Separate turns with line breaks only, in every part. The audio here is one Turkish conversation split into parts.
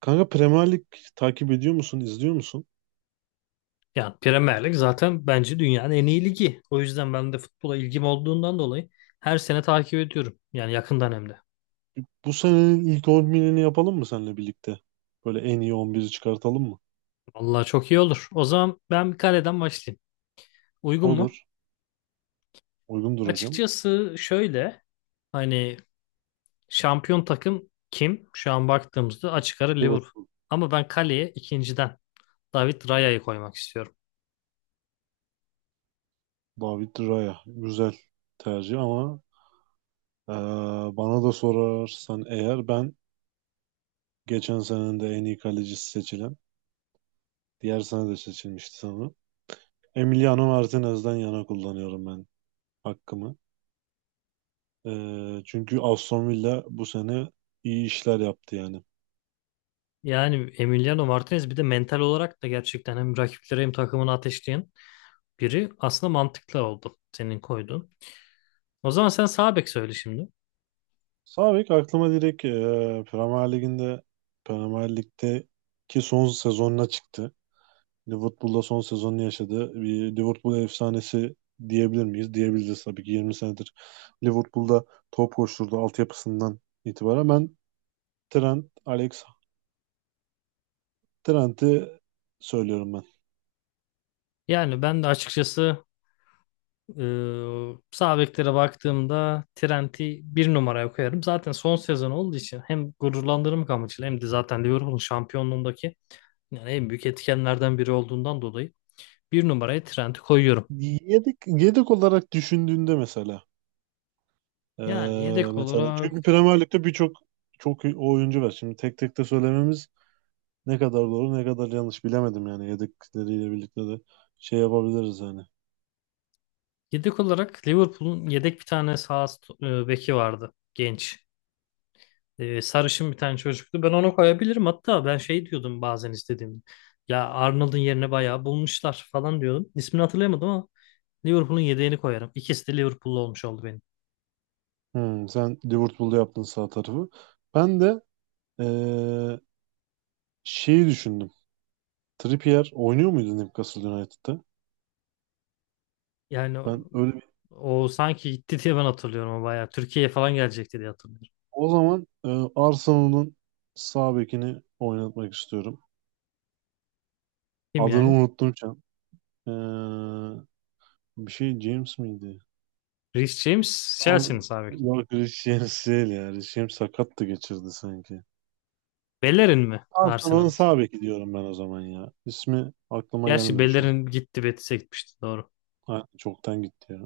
Kanka, Premier Lig takip ediyor musun, izliyor musun?
Yani Premier Lig zaten bence dünyanın en iyi ligi. O yüzden ben de futbola ilgim olduğundan dolayı her sene takip ediyorum. Yani yakından hem de.
Bu senenin ilk 11'ini yapalım mı seninle birlikte? Böyle en iyi 11'i çıkartalım mı?
Vallahi çok iyi olur. O zaman ben bir kaleden başlayayım. Uygun mu?
Olur. Uygundur hocam.
Açıkçası şöyle hani şampiyon takım kim? Şu an baktığımızda açık ara Liverpool.
Liverpool,
Ama ben kaleye ikinciden David Raya'yı koymak istiyorum.
David Raya. Güzel tercih ama eee, bana da sorarsan eğer ben geçen senenin de en iyi kalecisi seçilen, diğer sene de seçilmişti sanırım. Emiliano Martinez'den yana kullanıyorum ben hakkımı. Çünkü Aston Villa bu sene iyi işler yaptı yani.
Yani Emiliano Martinez bir de mental olarak da gerçekten hem rakipleri hem takımını ateşleyen biri aslında mantıklı oldu senin koyduğun. O zaman sen sağ bek söyle şimdi.
Sağ bek aklıma direkt Premier Lig'inde Premier Lig'deki son sezonuna çıktı. Liverpool'da son sezonunu yaşadı. Bir Liverpool efsanesi diyebilir miyiz? Diyebiliriz tabii ki. 20 senedir Liverpool'da top koşturdu altyapısından itibaren. Ben Trent, Alex Trent'i söylüyorum ben.
Yani ben de açıkçası e, sağ beklere baktığımda Trent'i bir numaraya koyarım. Zaten son sezon olduğu için hem gururlandırmak amacıyla hem de zaten Liverpool'un şampiyonluğundaki yani en büyük etkenlerden biri olduğundan dolayı bir numaraya Trent'i koyuyorum.
Yedek olarak düşündüğünde mesela e,
Yani yedek
mesela,
olarak
çünkü Premier Lig'de çok iyi oyuncu var. Şimdi tek tek de söylememiz ne kadar doğru ne kadar yanlış bilemedim, yani yedekleriyle birlikte de şey yapabiliriz yani.
yedek olarak Liverpool'un yedek bir tane sağ beki vardı genç. Sarışın bir tane çocuktu. Ben onu koyabilirim. Hatta ben şey diyordum bazen istediğimde. Ya Arnold'un yerine bayağı bulmuşlar falan diyordum. İsmini hatırlayamadım ama Liverpool'un yedeğini koyarım. İkisi de Liverpool'lu olmuş oldu benim.
Hmm, sen Liverpool'da yaptın sağ tarafı. Ben de eee, şeyi düşündüm. Trippier oynuyor muydu Newcastle United'da?
Yani o,
Ben öyle bir-
o sanki gitti diye ben hatırlıyorum ama bayağı. Türkiye'ye falan gelecekti diye hatırlıyorum.
O zaman Arsenal'ın sağ bekini oynatmak istiyorum.
Kim
Adını
yani?
unuttum şu an. Eee, Bir şey James miydi?
Reece James Chelsea'nin sahibi kim?
Yok, Reece James değil ya. Reece James sakattı, geçirdi sanki.
Bellerin mi?
Arsenal'ın
Arsenal.
sağ beki diyorum ben o zaman ya. İsmi aklıma
Gerçi
gelmedi şu an.
Bellerin gitti Betis'e gitmişti doğru.
Ha, çoktan gitti ya.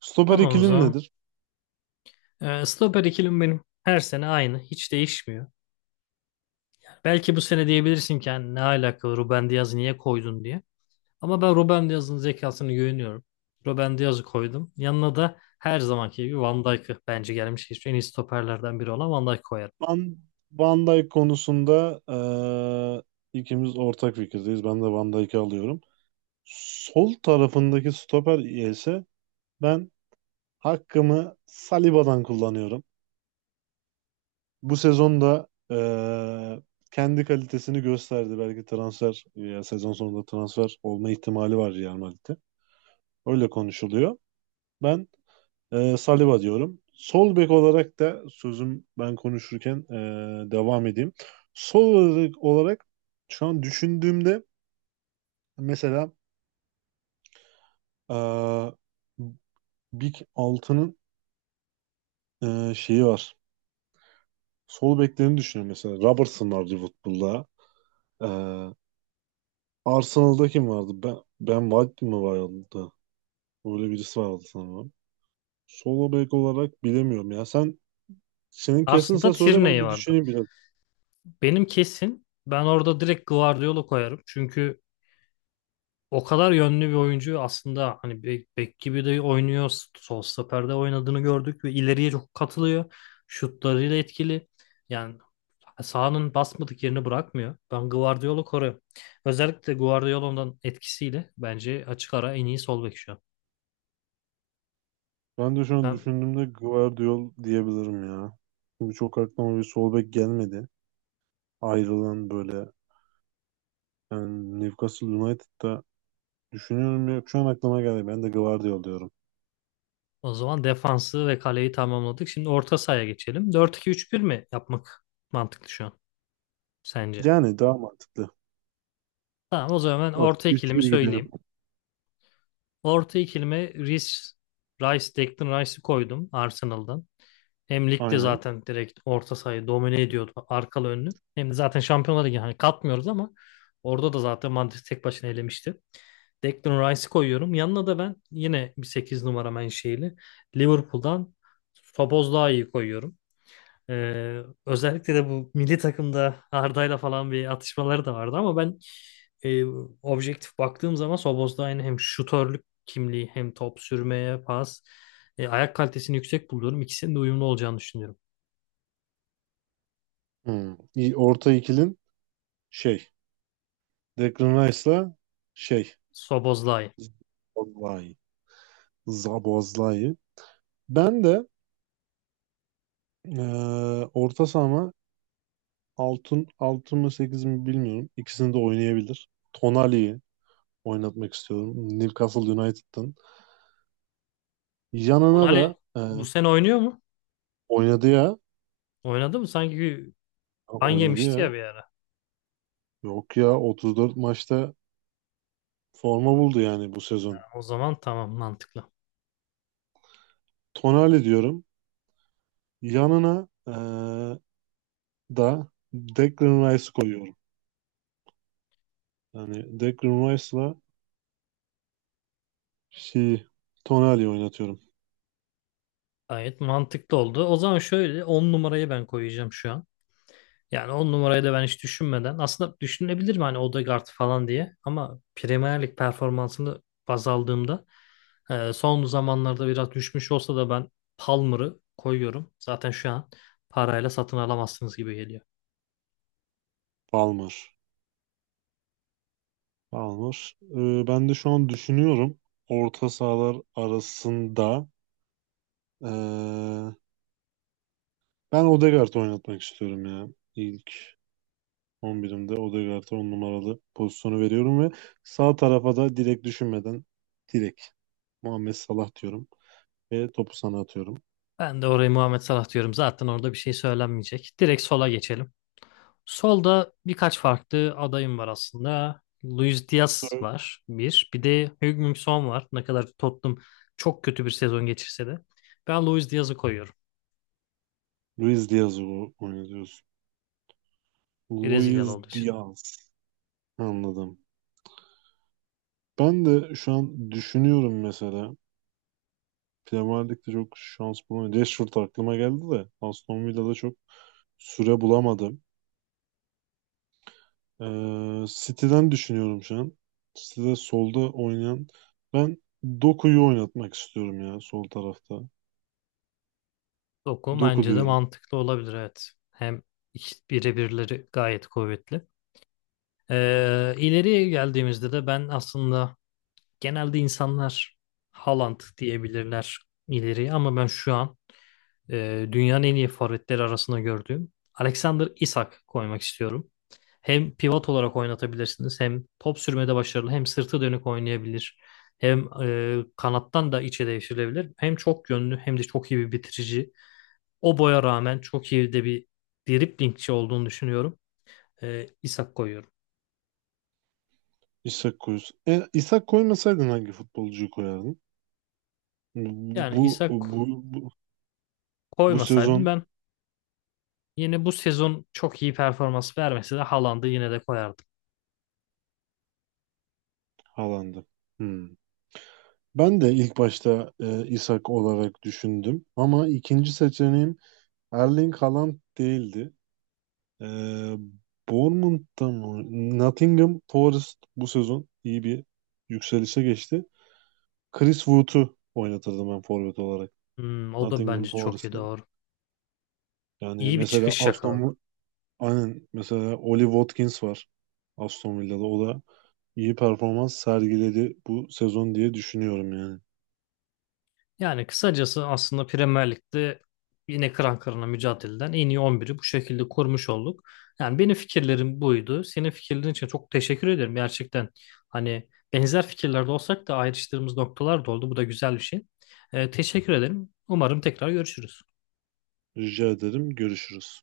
Stoper
Tamam o
ikilin
zaman.
nedir?
Stoper ikilim benim. Her sene aynı. Hiç değişmiyor. Belki bu sene diyebilirsin ki "Yani ne alaka Ruben Diaz'ı niye koydun diye. Ama ben Ruben Diaz'ın zekasını güveniyorum. Ruben Diaz'ı koydum. Yanına da her zamanki gibi Van Dijk'ı bence gelmiş geçmiş en iyi stoperlerden biri olan Van Dijk koyarım.
Van, Van Dijk konusunda ikimiz ortak fikirdeyiz. Ben de Van Dijk'i alıyorum. Sol tarafındaki stoper ise ben hakkımı Saliba'dan kullanıyorum. Bu sezonda kendi kalitesini gösterdi. Belki ya sezon sonunda transfer olma ihtimali var Real Madrid'de. Öyle konuşuluyor. Ben Saliba diyorum. Sol bek olarak da sözüm, ben konuşurken devam edeyim. Sol olarak şu an düşündüğümde mesela ee, Big 6'nın şeyi var. Sol beklerini düşünüyorum mesela. Robertson var Liverpool'da. Ee, Arsenal'da kim vardı? Ben White mi vardı? Öyle birisi vardı sanırım. Sol bek olarak bilemiyorum ya. Senin
Arsenal'da
kesinse söyle, ben
Tierney
bir
vardı.
düşüneyim biraz.
Benim kesin ben orada direkt Guardiola koyarım. Çünkü o kadar yönlü bir oyuncu aslında hani bek, bek gibi de oynuyor. Sol stoperde oynadığını gördük ve ileriye çok katılıyor. Şutlarıyla etkili. Yani sağının basmadık yerini bırakmıyor. Ben Guardiola'yı koruyorum. Özellikle Guardiola'nın etkisiyle bence açık ara en iyi sol bek şu an.
Ben de şu an
Ben
düşündüğümde Guardiol diyebilirim ya. Çünkü çok aklıma bir sol bek gelmedi. Ayrılan böyle, yani Newcastle United'da düşünüyorum ya, şu an aklıma geldi. Ben de Guardiol diyorum.
o zaman defansı ve kaleyi tamamladık. Şimdi orta sahaya geçelim. 4-2-3-1 mi yapmak mantıklı şu an sence?
Yani daha mantıklı.
Tamam o zaman ben orta ikilimi
4-2-3-1 gidelim.
söyleyeyim. Orta ikilime Declan Rice'ı koydum Arsenal'dan. Hem ligde
Aynen.
zaten direkt orta sahayı domine ediyordu arkalı önlü. Hem de zaten Şampiyonlar Ligi hani katmıyoruz ama orada da zaten Madrid tek başına elemişti. Declan Rice'i koyuyorum. Yanına da ben yine bir 8 numara menşeili Liverpool'dan Szoboszlai'yi koyuyorum. Özellikle de bu milli takımda Arda'yla falan bir atışmaları da vardı ama ben e, objektif baktığım zaman Szoboszlai'nin hem şutörlük kimliği hem top sürmeye pas ayak kalitesini yüksek buluyorum. İkisinin de uyumlu olacağını düşünüyorum.
Hmm. İyi. Orta ikilin şey, Declan Rice'la şey,
Szoboszlai.
Zaboszlai. Zaboszlai. Ben de orta sahama altın altın mı 8 mi bilmiyorum. İkisini de oynayabilir. Tonali oynatmak istiyorum. Newcastle United'ın. Yanına
Onali
da
bu sene oynuyor mu?
oynadı ya.
Oynadı mı? Sanki
Ha,
ban
oynadı
yemişti
ya.
ya bir ara.
Yok ya, 34 maçta forma buldu yani bu sezon.
O zaman tamam mantıklı.
Tonali diyorum. Yanına da Declan Rice koyuyorum. Yani Declan Rice'la şey, Tonali oynatıyorum.
Gayet mantıklı oldu. O zaman şöyle 10 numarayı ben koyacağım şu an. Yani on numarayı da ben hiç düşünmeden aslında düşünebilir mi hani Odegaard falan diye ama Premier Lig performansını baz aldığımda son zamanlarda biraz düşmüş olsa da ben Palmer'ı koyuyorum. Zaten şu an parayla satın alamazsınız gibi geliyor.
Palmer. Palmer. E, ben de şu an düşünüyorum. Orta sahalar arasında e, ben Odegaard oynatmak istiyorum ya. İlk 11'imde Odegaard'a 10 numaralı pozisyonu veriyorum ve sağ tarafa da direkt düşünmeden direkt Muhammed Salah diyorum ve topu sana atıyorum.
Ben de oraya Muhammed Salah diyorum. Zaten orada bir şey söylenmeyecek. Direkt sola geçelim. Solda birkaç farklı adayım var aslında. Luis Diaz
Sonra
var bir. Bir de Heung-min Son var. Ne kadar Tottenham çok kötü bir sezon geçirse de. Ben Luis Diaz'ı koyuyorum.
Luis Diaz'ı oynatıyorsun.
Brezilyalı
Luis
olduğu için.
Diaz. Anladım. Ben de şu an düşünüyorum mesela. Premier Lig'de çok şans bulamadım. Rashford aklıma geldi de Aston Villa'da çok süre bulamadım. City'den düşünüyorum şu an. City'de solda oynayan, ben Doku'yu oynatmak istiyorum ya sol tarafta.
Doku
Doku
bence de
diyorum.
mantıklı olabilir evet. Hem birebirleri gayet kuvvetli. İleriye geldiğimizde de ben aslında genelde insanlar Haaland diyebilirler ileriye ama ben şu an dünyanın en iyi forvetleri arasında gördüğüm Alexander Isak koymak istiyorum. Hem pivot olarak oynatabilirsiniz hem top sürmede başarılı hem sırtı dönük oynayabilir. Hem kanattan da içe devşirilebilir. Hem çok yönlü hem de çok iyi bir bitirici. O boya rağmen çok iyi de bir driblingçi olduğunu düşünüyorum. İshak koyuyorum.
İshak koyuyorsun. E, İshak koymasaydın hangi futbolcuyu koyardın?
Yani
Bu
İshak
bu bu, Bu
koymasaydım
sezon
ben yine bu sezon çok iyi performans vermese de Haaland'ı yine de koyardım.
Haaland'ı. Hmm. Ben de ilk başta İshak olarak düşündüm ama ikinci seçeneğim Erling Haaland değildi. Ee, Bournemouth'ta mı? Nottingham Forest bu sezon iyi bir yükselişe geçti. Chris Wood'u oynatırdım ben forvet olarak.
Hmm, o da
Nottingham
bence çok iyi
Forest'ın.
doğru.
Yani
İyi bir
mesela
çıkış yakaladı.
Aston Aynen, mesela Ollie Watkins var Aston Villa'da. O da iyi performans sergiledi bu sezon diye düşünüyorum yani.
Yani kısacası aslında Premier Lig'de yine kıran kırana mücadeleden en iyi 11'i bu şekilde kurmuş olduk. Yani benim fikirlerim buydu. Senin fikirlerin için çok teşekkür ederim. Gerçekten hani benzer fikirlerde olsak da ayrıştığımız noktalar da oldu. Bu da güzel bir şey. Teşekkür ederim. Umarım tekrar görüşürüz.
Rica ederim. Görüşürüz.